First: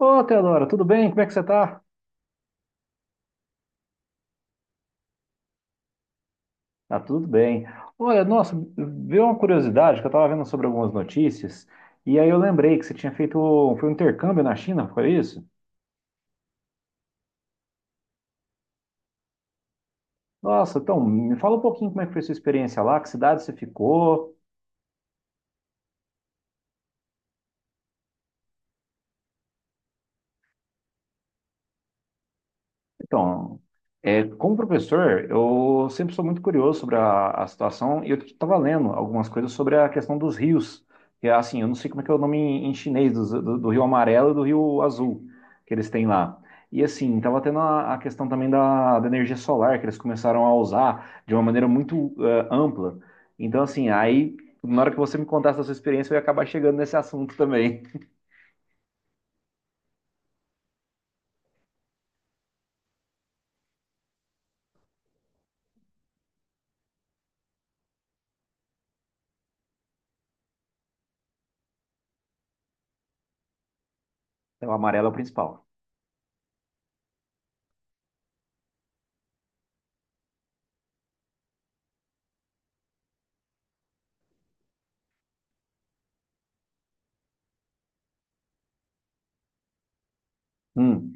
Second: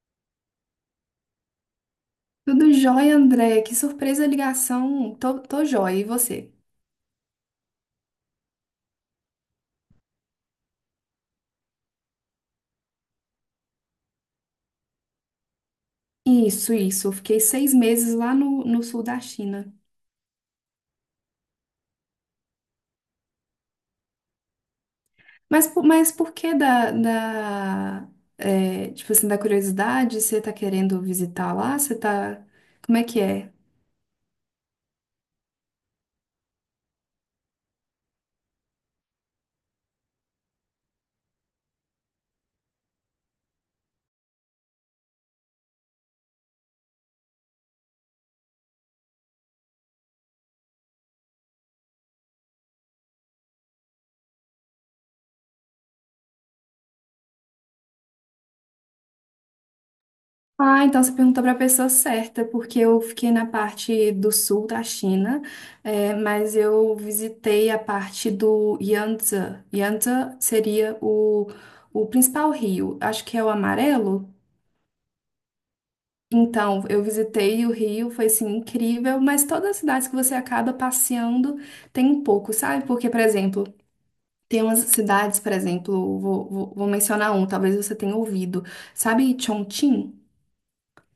Ô, Teodora, tudo bem? Como é que você tá? Tudo jóia, André. Que surpresa a ligação. Tô jóia. E você? Tá tudo bem. Olha, nossa, veio uma curiosidade que eu tava vendo sobre algumas notícias, e aí eu lembrei que você tinha feito, foi um intercâmbio na China, foi isso? Isso, isso. Eu fiquei 6 meses lá no sul da China. Nossa, então, me fala um pouquinho como é que foi a sua experiência lá, que cidade você ficou. Mas por que da é, tipo assim, da curiosidade? Você tá querendo visitar lá? Você tá... Como é que é? Então, como professor, eu sempre sou muito curioso sobre a situação e eu estava lendo algumas coisas sobre a questão dos rios. E assim, eu não sei como é que é o nome em chinês, do Rio Amarelo e do Rio Azul que eles têm lá. E assim, estava tendo a questão também da energia solar, que eles começaram a usar de uma maneira muito ampla. Então, assim, aí, na hora que você me contasse a sua experiência, eu ia acabar chegando nesse assunto também. Ah, então você perguntou para a pessoa certa, porque eu fiquei na parte do sul da China, mas eu visitei a parte do Yangtze. Yangtze seria o principal rio, acho que é o amarelo. O amarelo é o principal. Então, eu visitei o rio, foi assim incrível, mas todas as cidades que você acaba passeando tem um pouco, sabe? Porque, por exemplo, tem umas cidades, por exemplo, vou mencionar um, talvez você tenha ouvido, sabe Chongqing? Hum.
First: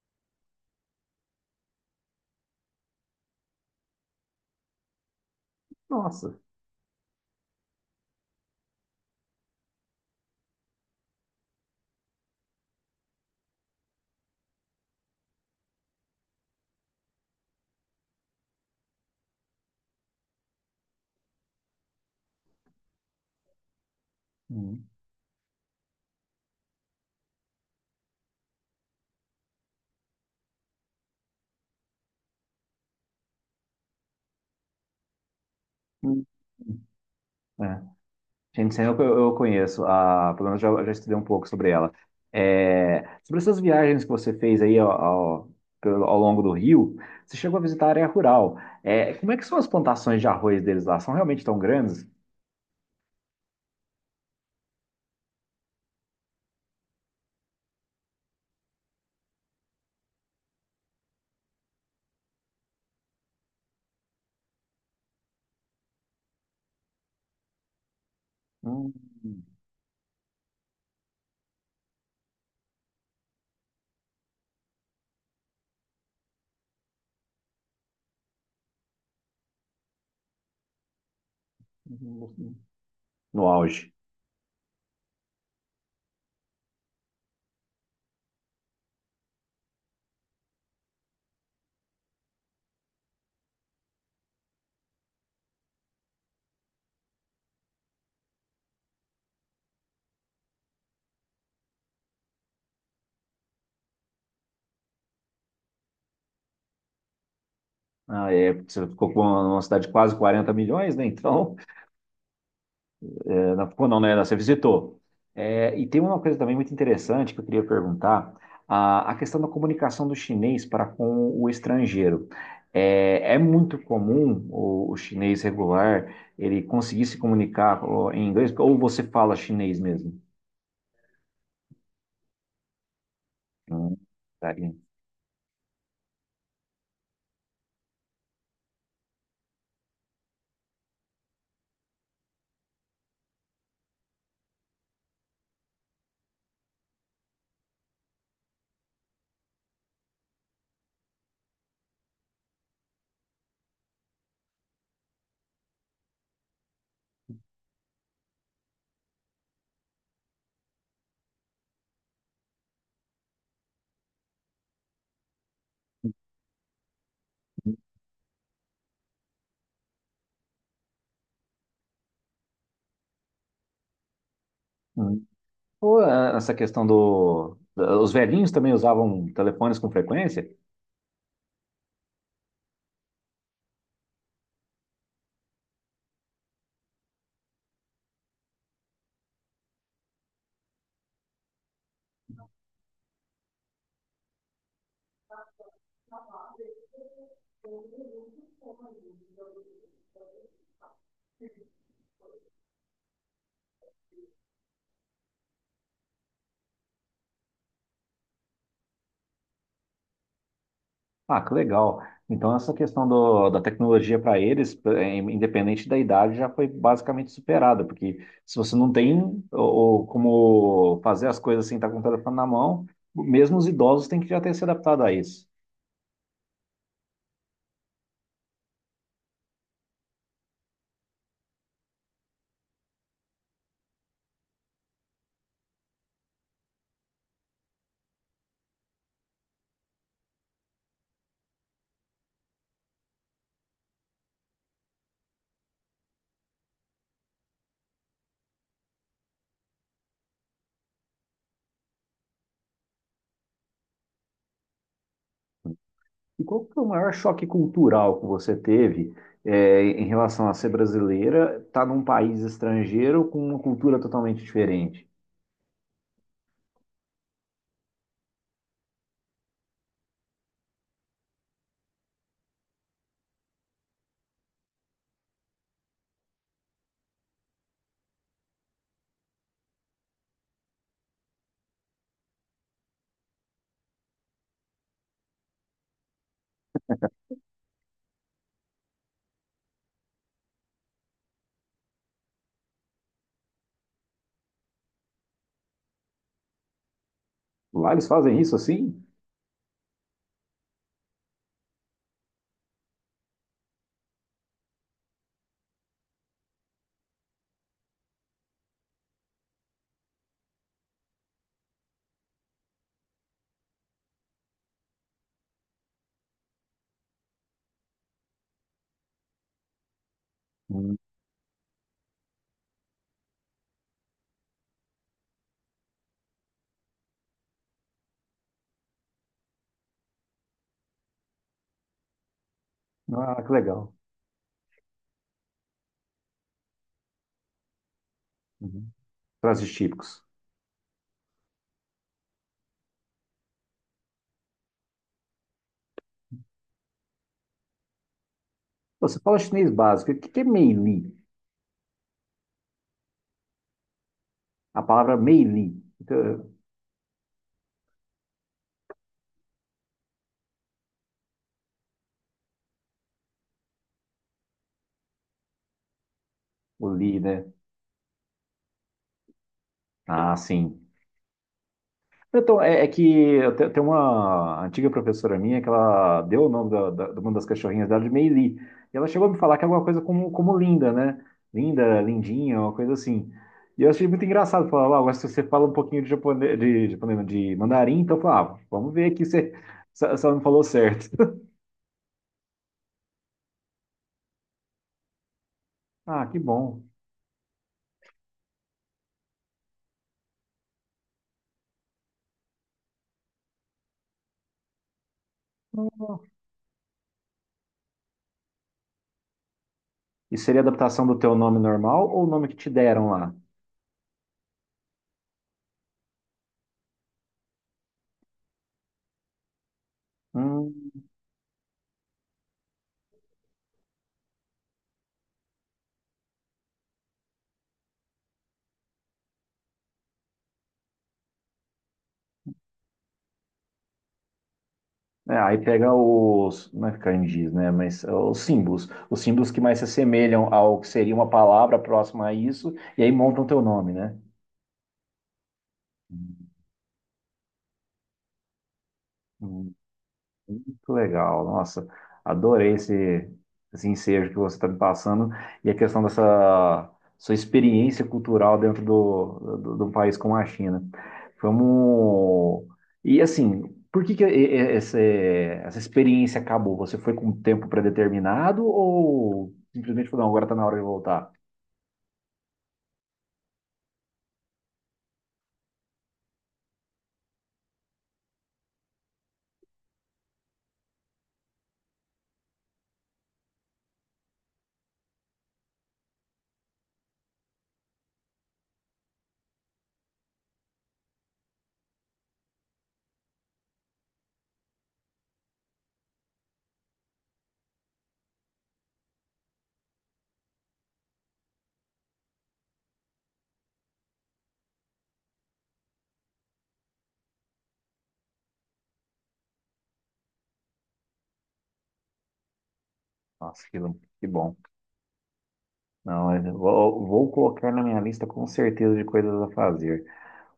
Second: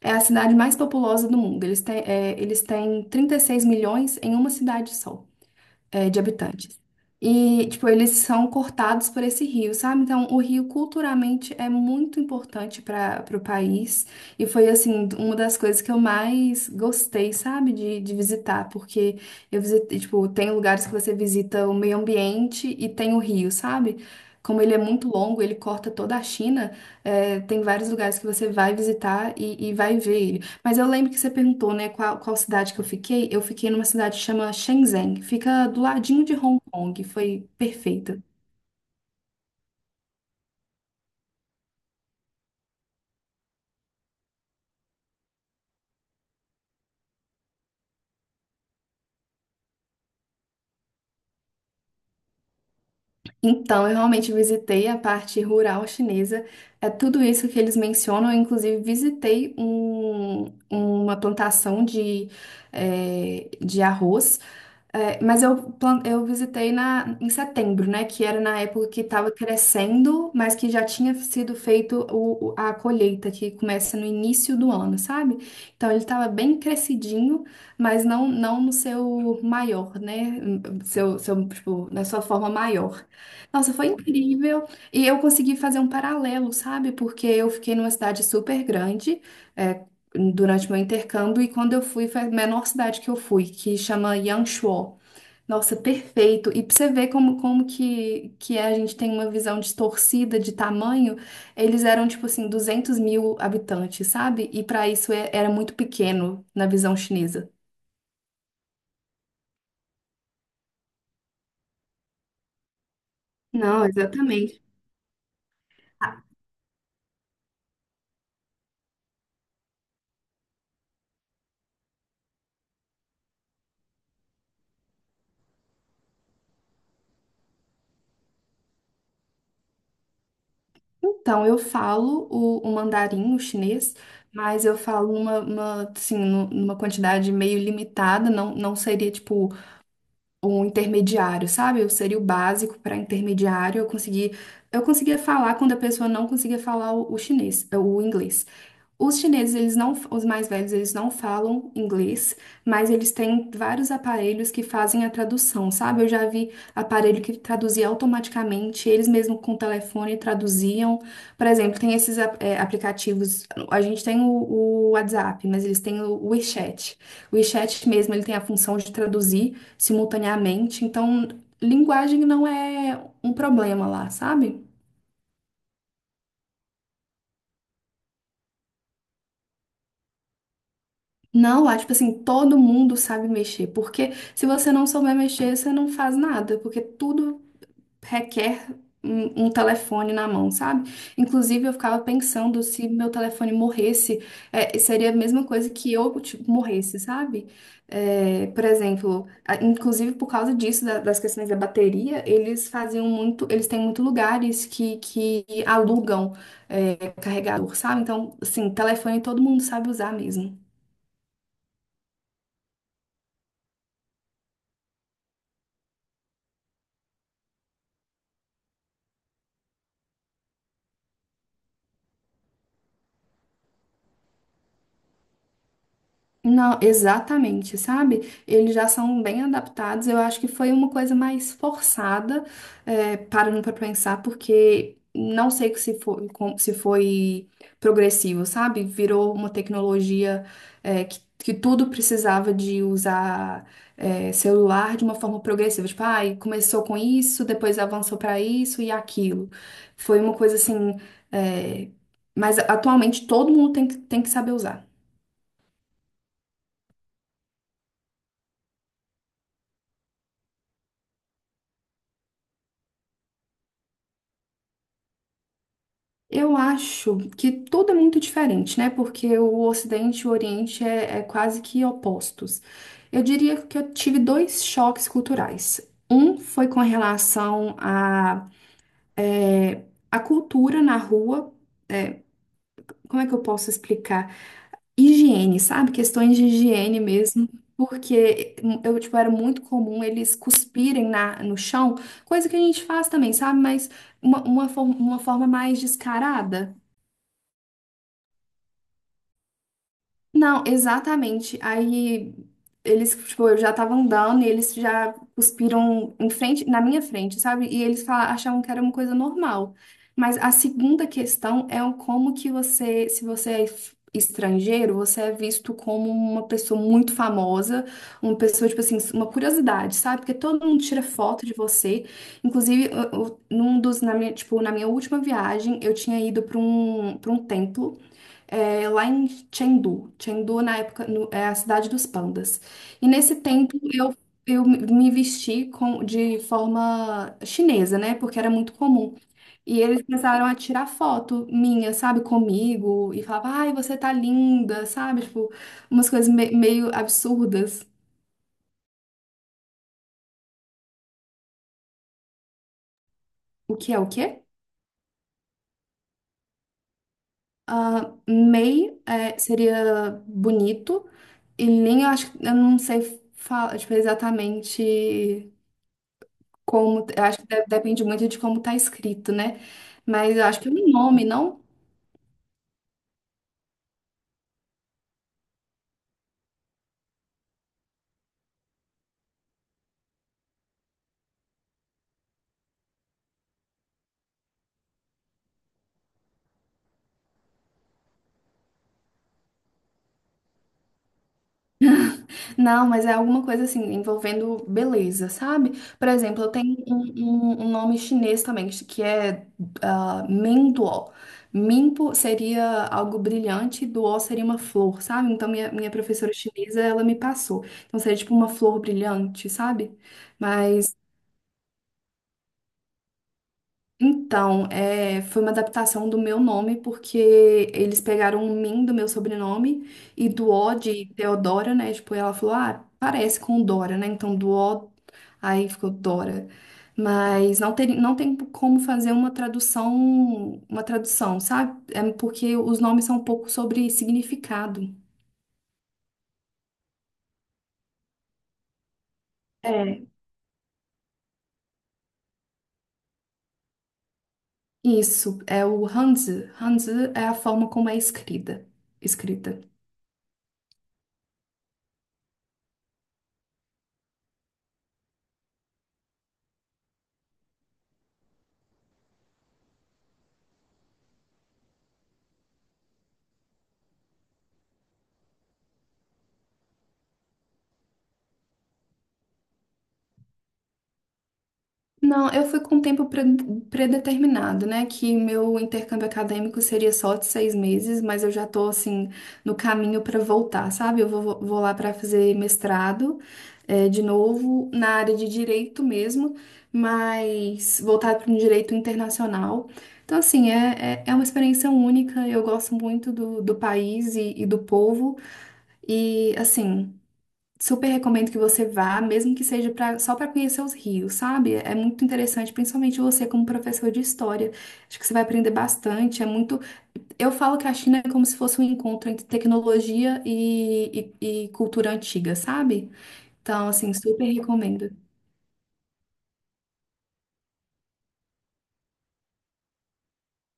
É a cidade mais populosa do mundo. Eles têm 36 milhões em uma cidade só, é, de Nossa. habitantes. E, tipo, eles são cortados por esse rio, sabe? Então, o rio culturalmente é muito importante para o país. E foi, assim, uma das coisas que eu mais gostei, sabe? De visitar, porque eu visitei, tipo, tem lugares que você visita o meio ambiente e tem o rio, sabe? Como ele é Hum. muito longo, ele corta toda a China. É, tem vários lugares que você vai visitar e vai ver ele. Mas eu lembro que você perguntou, né, qual cidade que eu fiquei. Eu fiquei numa cidade que chama Shenzhen. Fica do ladinho Hum. de Hong Hum. Kong. Foi É. perfeito. Gente, eu conheço, a, pelo menos já estudei um pouco sobre ela. É, sobre essas viagens que você fez aí ao longo do Rio, você chegou a visitar a área rural. É, como é que são as plantações de arroz deles lá? São realmente tão grandes? Então, eu realmente visitei a parte rural chinesa. É tudo isso que eles mencionam. Eu, inclusive, visitei uma plantação de arroz. É, mas eu visitei na, em setembro, né? Que era na época Hum, que estava crescendo, mas que já tinha sido feito a colheita, que começa no início do ano, sabe? Então ele estava bem crescidinho, mas não no seu maior, né? Seu tipo, na sua forma maior. no Nossa, foi auge. incrível. E eu consegui fazer um paralelo, sabe? Porque eu fiquei numa cidade super grande. É, durante meu intercâmbio e quando eu fui foi a menor cidade que eu fui, que chama Yangshuo. Nossa, perfeito. E pra você ver como que é, a gente tem uma visão distorcida de tamanho, eles eram tipo assim, 200 mil habitantes, sabe? E para isso era muito pequeno na visão chinesa. Ah, é, você ficou com uma cidade de quase 40 milhões, né? Então, é. Não Não, ficou, não, né? Você exatamente. visitou. É, e tem uma Ah, coisa também muito interessante que eu queria perguntar: a questão da comunicação do chinês para com o estrangeiro. É, é muito comum o chinês regular ele conseguir se comunicar ó, em inglês, ou você fala chinês mesmo? então, eu falo o mandarim, o chinês, Hum, tá mas eu aí. falo numa, uma, assim, nu- numa quantidade meio limitada, não seria, tipo, um intermediário, sabe? Eu seria o básico para intermediário. Eu consegui, eu conseguia falar quando a pessoa não conseguia falar o chinês, o inglês. Os chineses, eles não, os mais velhos, eles não falam inglês, mas eles têm vários aparelhos que fazem a tradução, sabe? Eu já vi aparelho que traduzia automaticamente, eles mesmo com o telefone traduziam. Por exemplo, tem esses é, aplicativos, a gente tem o WhatsApp, mas eles têm o WeChat. O WeChat mesmo, ele tem a função de traduzir simultaneamente, então linguagem não é um problema lá, sabe? Hum. Ou essa questão do. Da- Os velhinhos também usavam telefones com frequência? Não, lá, tipo assim, todo mundo sabe mexer, porque se você não souber mexer, você não faz nada, porque tudo requer um telefone na mão, sabe? Inclusive, eu ficava pensando se meu telefone morresse, é, seria a mesma coisa que eu, tipo, morresse, sabe? É, por exemplo, inclusive por causa disso, das questões da bateria, eles faziam muito, eles têm muito lugares que alugam, é, carregador, sabe? Então, assim, telefone todo mundo sabe usar mesmo. Ah, que legal. Então, essa questão da tecnologia para eles, independente da idade, já foi basicamente superada, porque se você não tem ou, ou como fazer as coisas sem estar com o telefone na mão, mesmo os idosos têm que já ter se adaptado a isso. Não, exatamente, sabe? Eles já são bem adaptados. Eu acho que foi uma coisa mais forçada, é, parando para pensar, porque não sei se foi, se foi progressivo, sabe? Virou uma tecnologia, é, que tudo precisava de usar, é, celular de uma forma progressiva. Tipo, ai, começou com isso, depois avançou para isso e aquilo. Foi uma coisa assim, é, mas atualmente todo mundo tem, tem que saber usar. E qual que foi o maior choque cultural que você teve, em relação a ser brasileira, estar num país estrangeiro com uma cultura totalmente diferente? Eu acho que tudo é muito diferente, né? Porque o Ocidente e o Oriente é, é quase que opostos. Eu diria que eu tive dois choques culturais. Um foi com relação à a cultura na rua, como é que eu posso explicar? Higiene, sabe? Questões de higiene mesmo. Porque eu, tipo, era muito comum eles cuspirem no chão, coisa que a gente faz também, sabe? Mas uma forma mais descarada. Lá eles fazem isso assim? Não, exatamente. Aí eles, tipo, eu já tava andando e eles já cuspiram em frente, na minha frente, sabe? E eles achavam que era uma coisa normal. Mas a segunda questão é o como que você, se você é estrangeiro, você é visto como uma pessoa muito famosa, uma pessoa, tipo assim, uma curiosidade, sabe? Porque todo mundo Hum. tira foto de você. Inclusive, num dos, na minha, tipo, na minha última viagem, eu tinha ido para um templo é, lá em Chengdu. Chengdu, na época, é a cidade dos pandas. E nesse Ah, que tempo legal. Eu me vesti com, de forma chinesa, né? Porque era muito Uhum. comum. Pratos E eles típicos. começaram a tirar foto minha, sabe, comigo, e falava, ai, você tá linda, sabe? Tipo, umas coisas meio absurdas. Você fala chinês básico. O que que é meili? O que é o quê? A palavra meili. Então, Ah, mei é, seria bonito, e lin, eu acho que eu não sei falar, tipo, exatamente. o Como, li, eu acho né? que depende muito de como tá escrito, né? Ah, Mas eu acho que é sim. um nome, não? Então, é que tem uma antiga professora minha que ela deu o nome de uma das cachorrinhas dela de Meili. E ela chegou a me falar que é alguma coisa como, como linda, né? Linda, lindinha, uma coisa assim. E eu achei muito engraçado. Falar, ah, agora se você fala um pouquinho de, japonês, não, de mandarim, então eu falava, ah, vamos ver aqui se, se ela me falou certo. Não, mas é alguma coisa assim, envolvendo beleza, sabe? Por Ah, que exemplo, eu tenho bom. um, um nome chinês também, que é ah, Menduo. Minpo seria algo brilhante, duo seria uma flor, sabe? Então, minha professora chinesa, ela me passou. Então, seria tipo uma flor brilhante, sabe? E seria Mas adaptação do teu nome normal ou o nome que te deram lá? então, é, foi uma adaptação do meu nome, porque eles pegaram o Min do meu sobrenome e do O de Hum, Teodora, né? Tipo, ela falou, ah, parece com Dora, né? Então, do O, aí ficou Dora. Mas não tem, não tem como fazer uma tradução, sabe? É porque os nomes são um pouco sobre significado. é, aí pega os, não é kanjis, né? Mas é, os símbolos. Os símbolos que mais se É. assemelham ao que seria uma palavra próxima a isso, e aí montam teu nome, né? Isso, é o Hum, Hanzi. Hanzi é a forma como é escrita. Escrita. hum. Muito legal, nossa, adorei esse, esse ensejo que você está me passando e a questão dessa sua experiência cultural dentro de um país como a China. Vamos. E assim, por que que essa experiência acabou? Você foi com um tempo predeterminado ou simplesmente falou, não, agora está na hora de voltar? Não, eu fui com um tempo predeterminado, né? Que meu intercâmbio acadêmico seria só de 6 meses, mas eu já tô, assim, no caminho para voltar, sabe? Eu vou lá para fazer mestrado, de novo, na área de direito mesmo, mas voltado para um direito internacional. Então, assim, é, é, é uma experiência única, eu gosto muito do país e do povo, e, assim. Super recomendo que você vá, mesmo que seja pra, só para conhecer os rios, sabe? É muito interessante, principalmente você como professor de história. Acho que você vai aprender bastante. É muito. Eu falo que a China é como se fosse um encontro entre tecnologia e cultura antiga, sabe? Nossa, Então, assim, super que bom. recomendo. Não, vou colocar na minha lista com certeza de coisas a fazer.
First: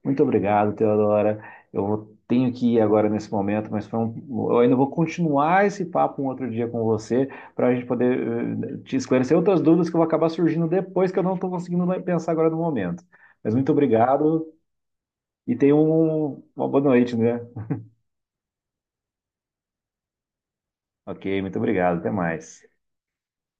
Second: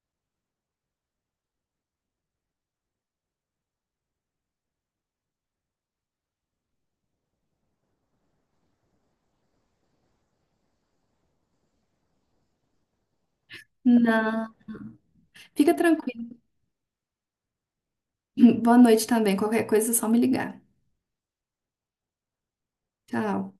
Muito obrigado, Teodora. Tenho que ir agora nesse momento, mas eu ainda vou continuar esse papo um outro dia com você para a gente poder te esclarecer outras dúvidas que vão acabar surgindo depois que eu não estou conseguindo pensar agora no momento. Mas muito obrigado Não. e Fica tenha tranquilo. uma boa noite, né? Boa noite também. Qualquer coisa é só me ligar. Ok, muito obrigado. Até mais. Tchau.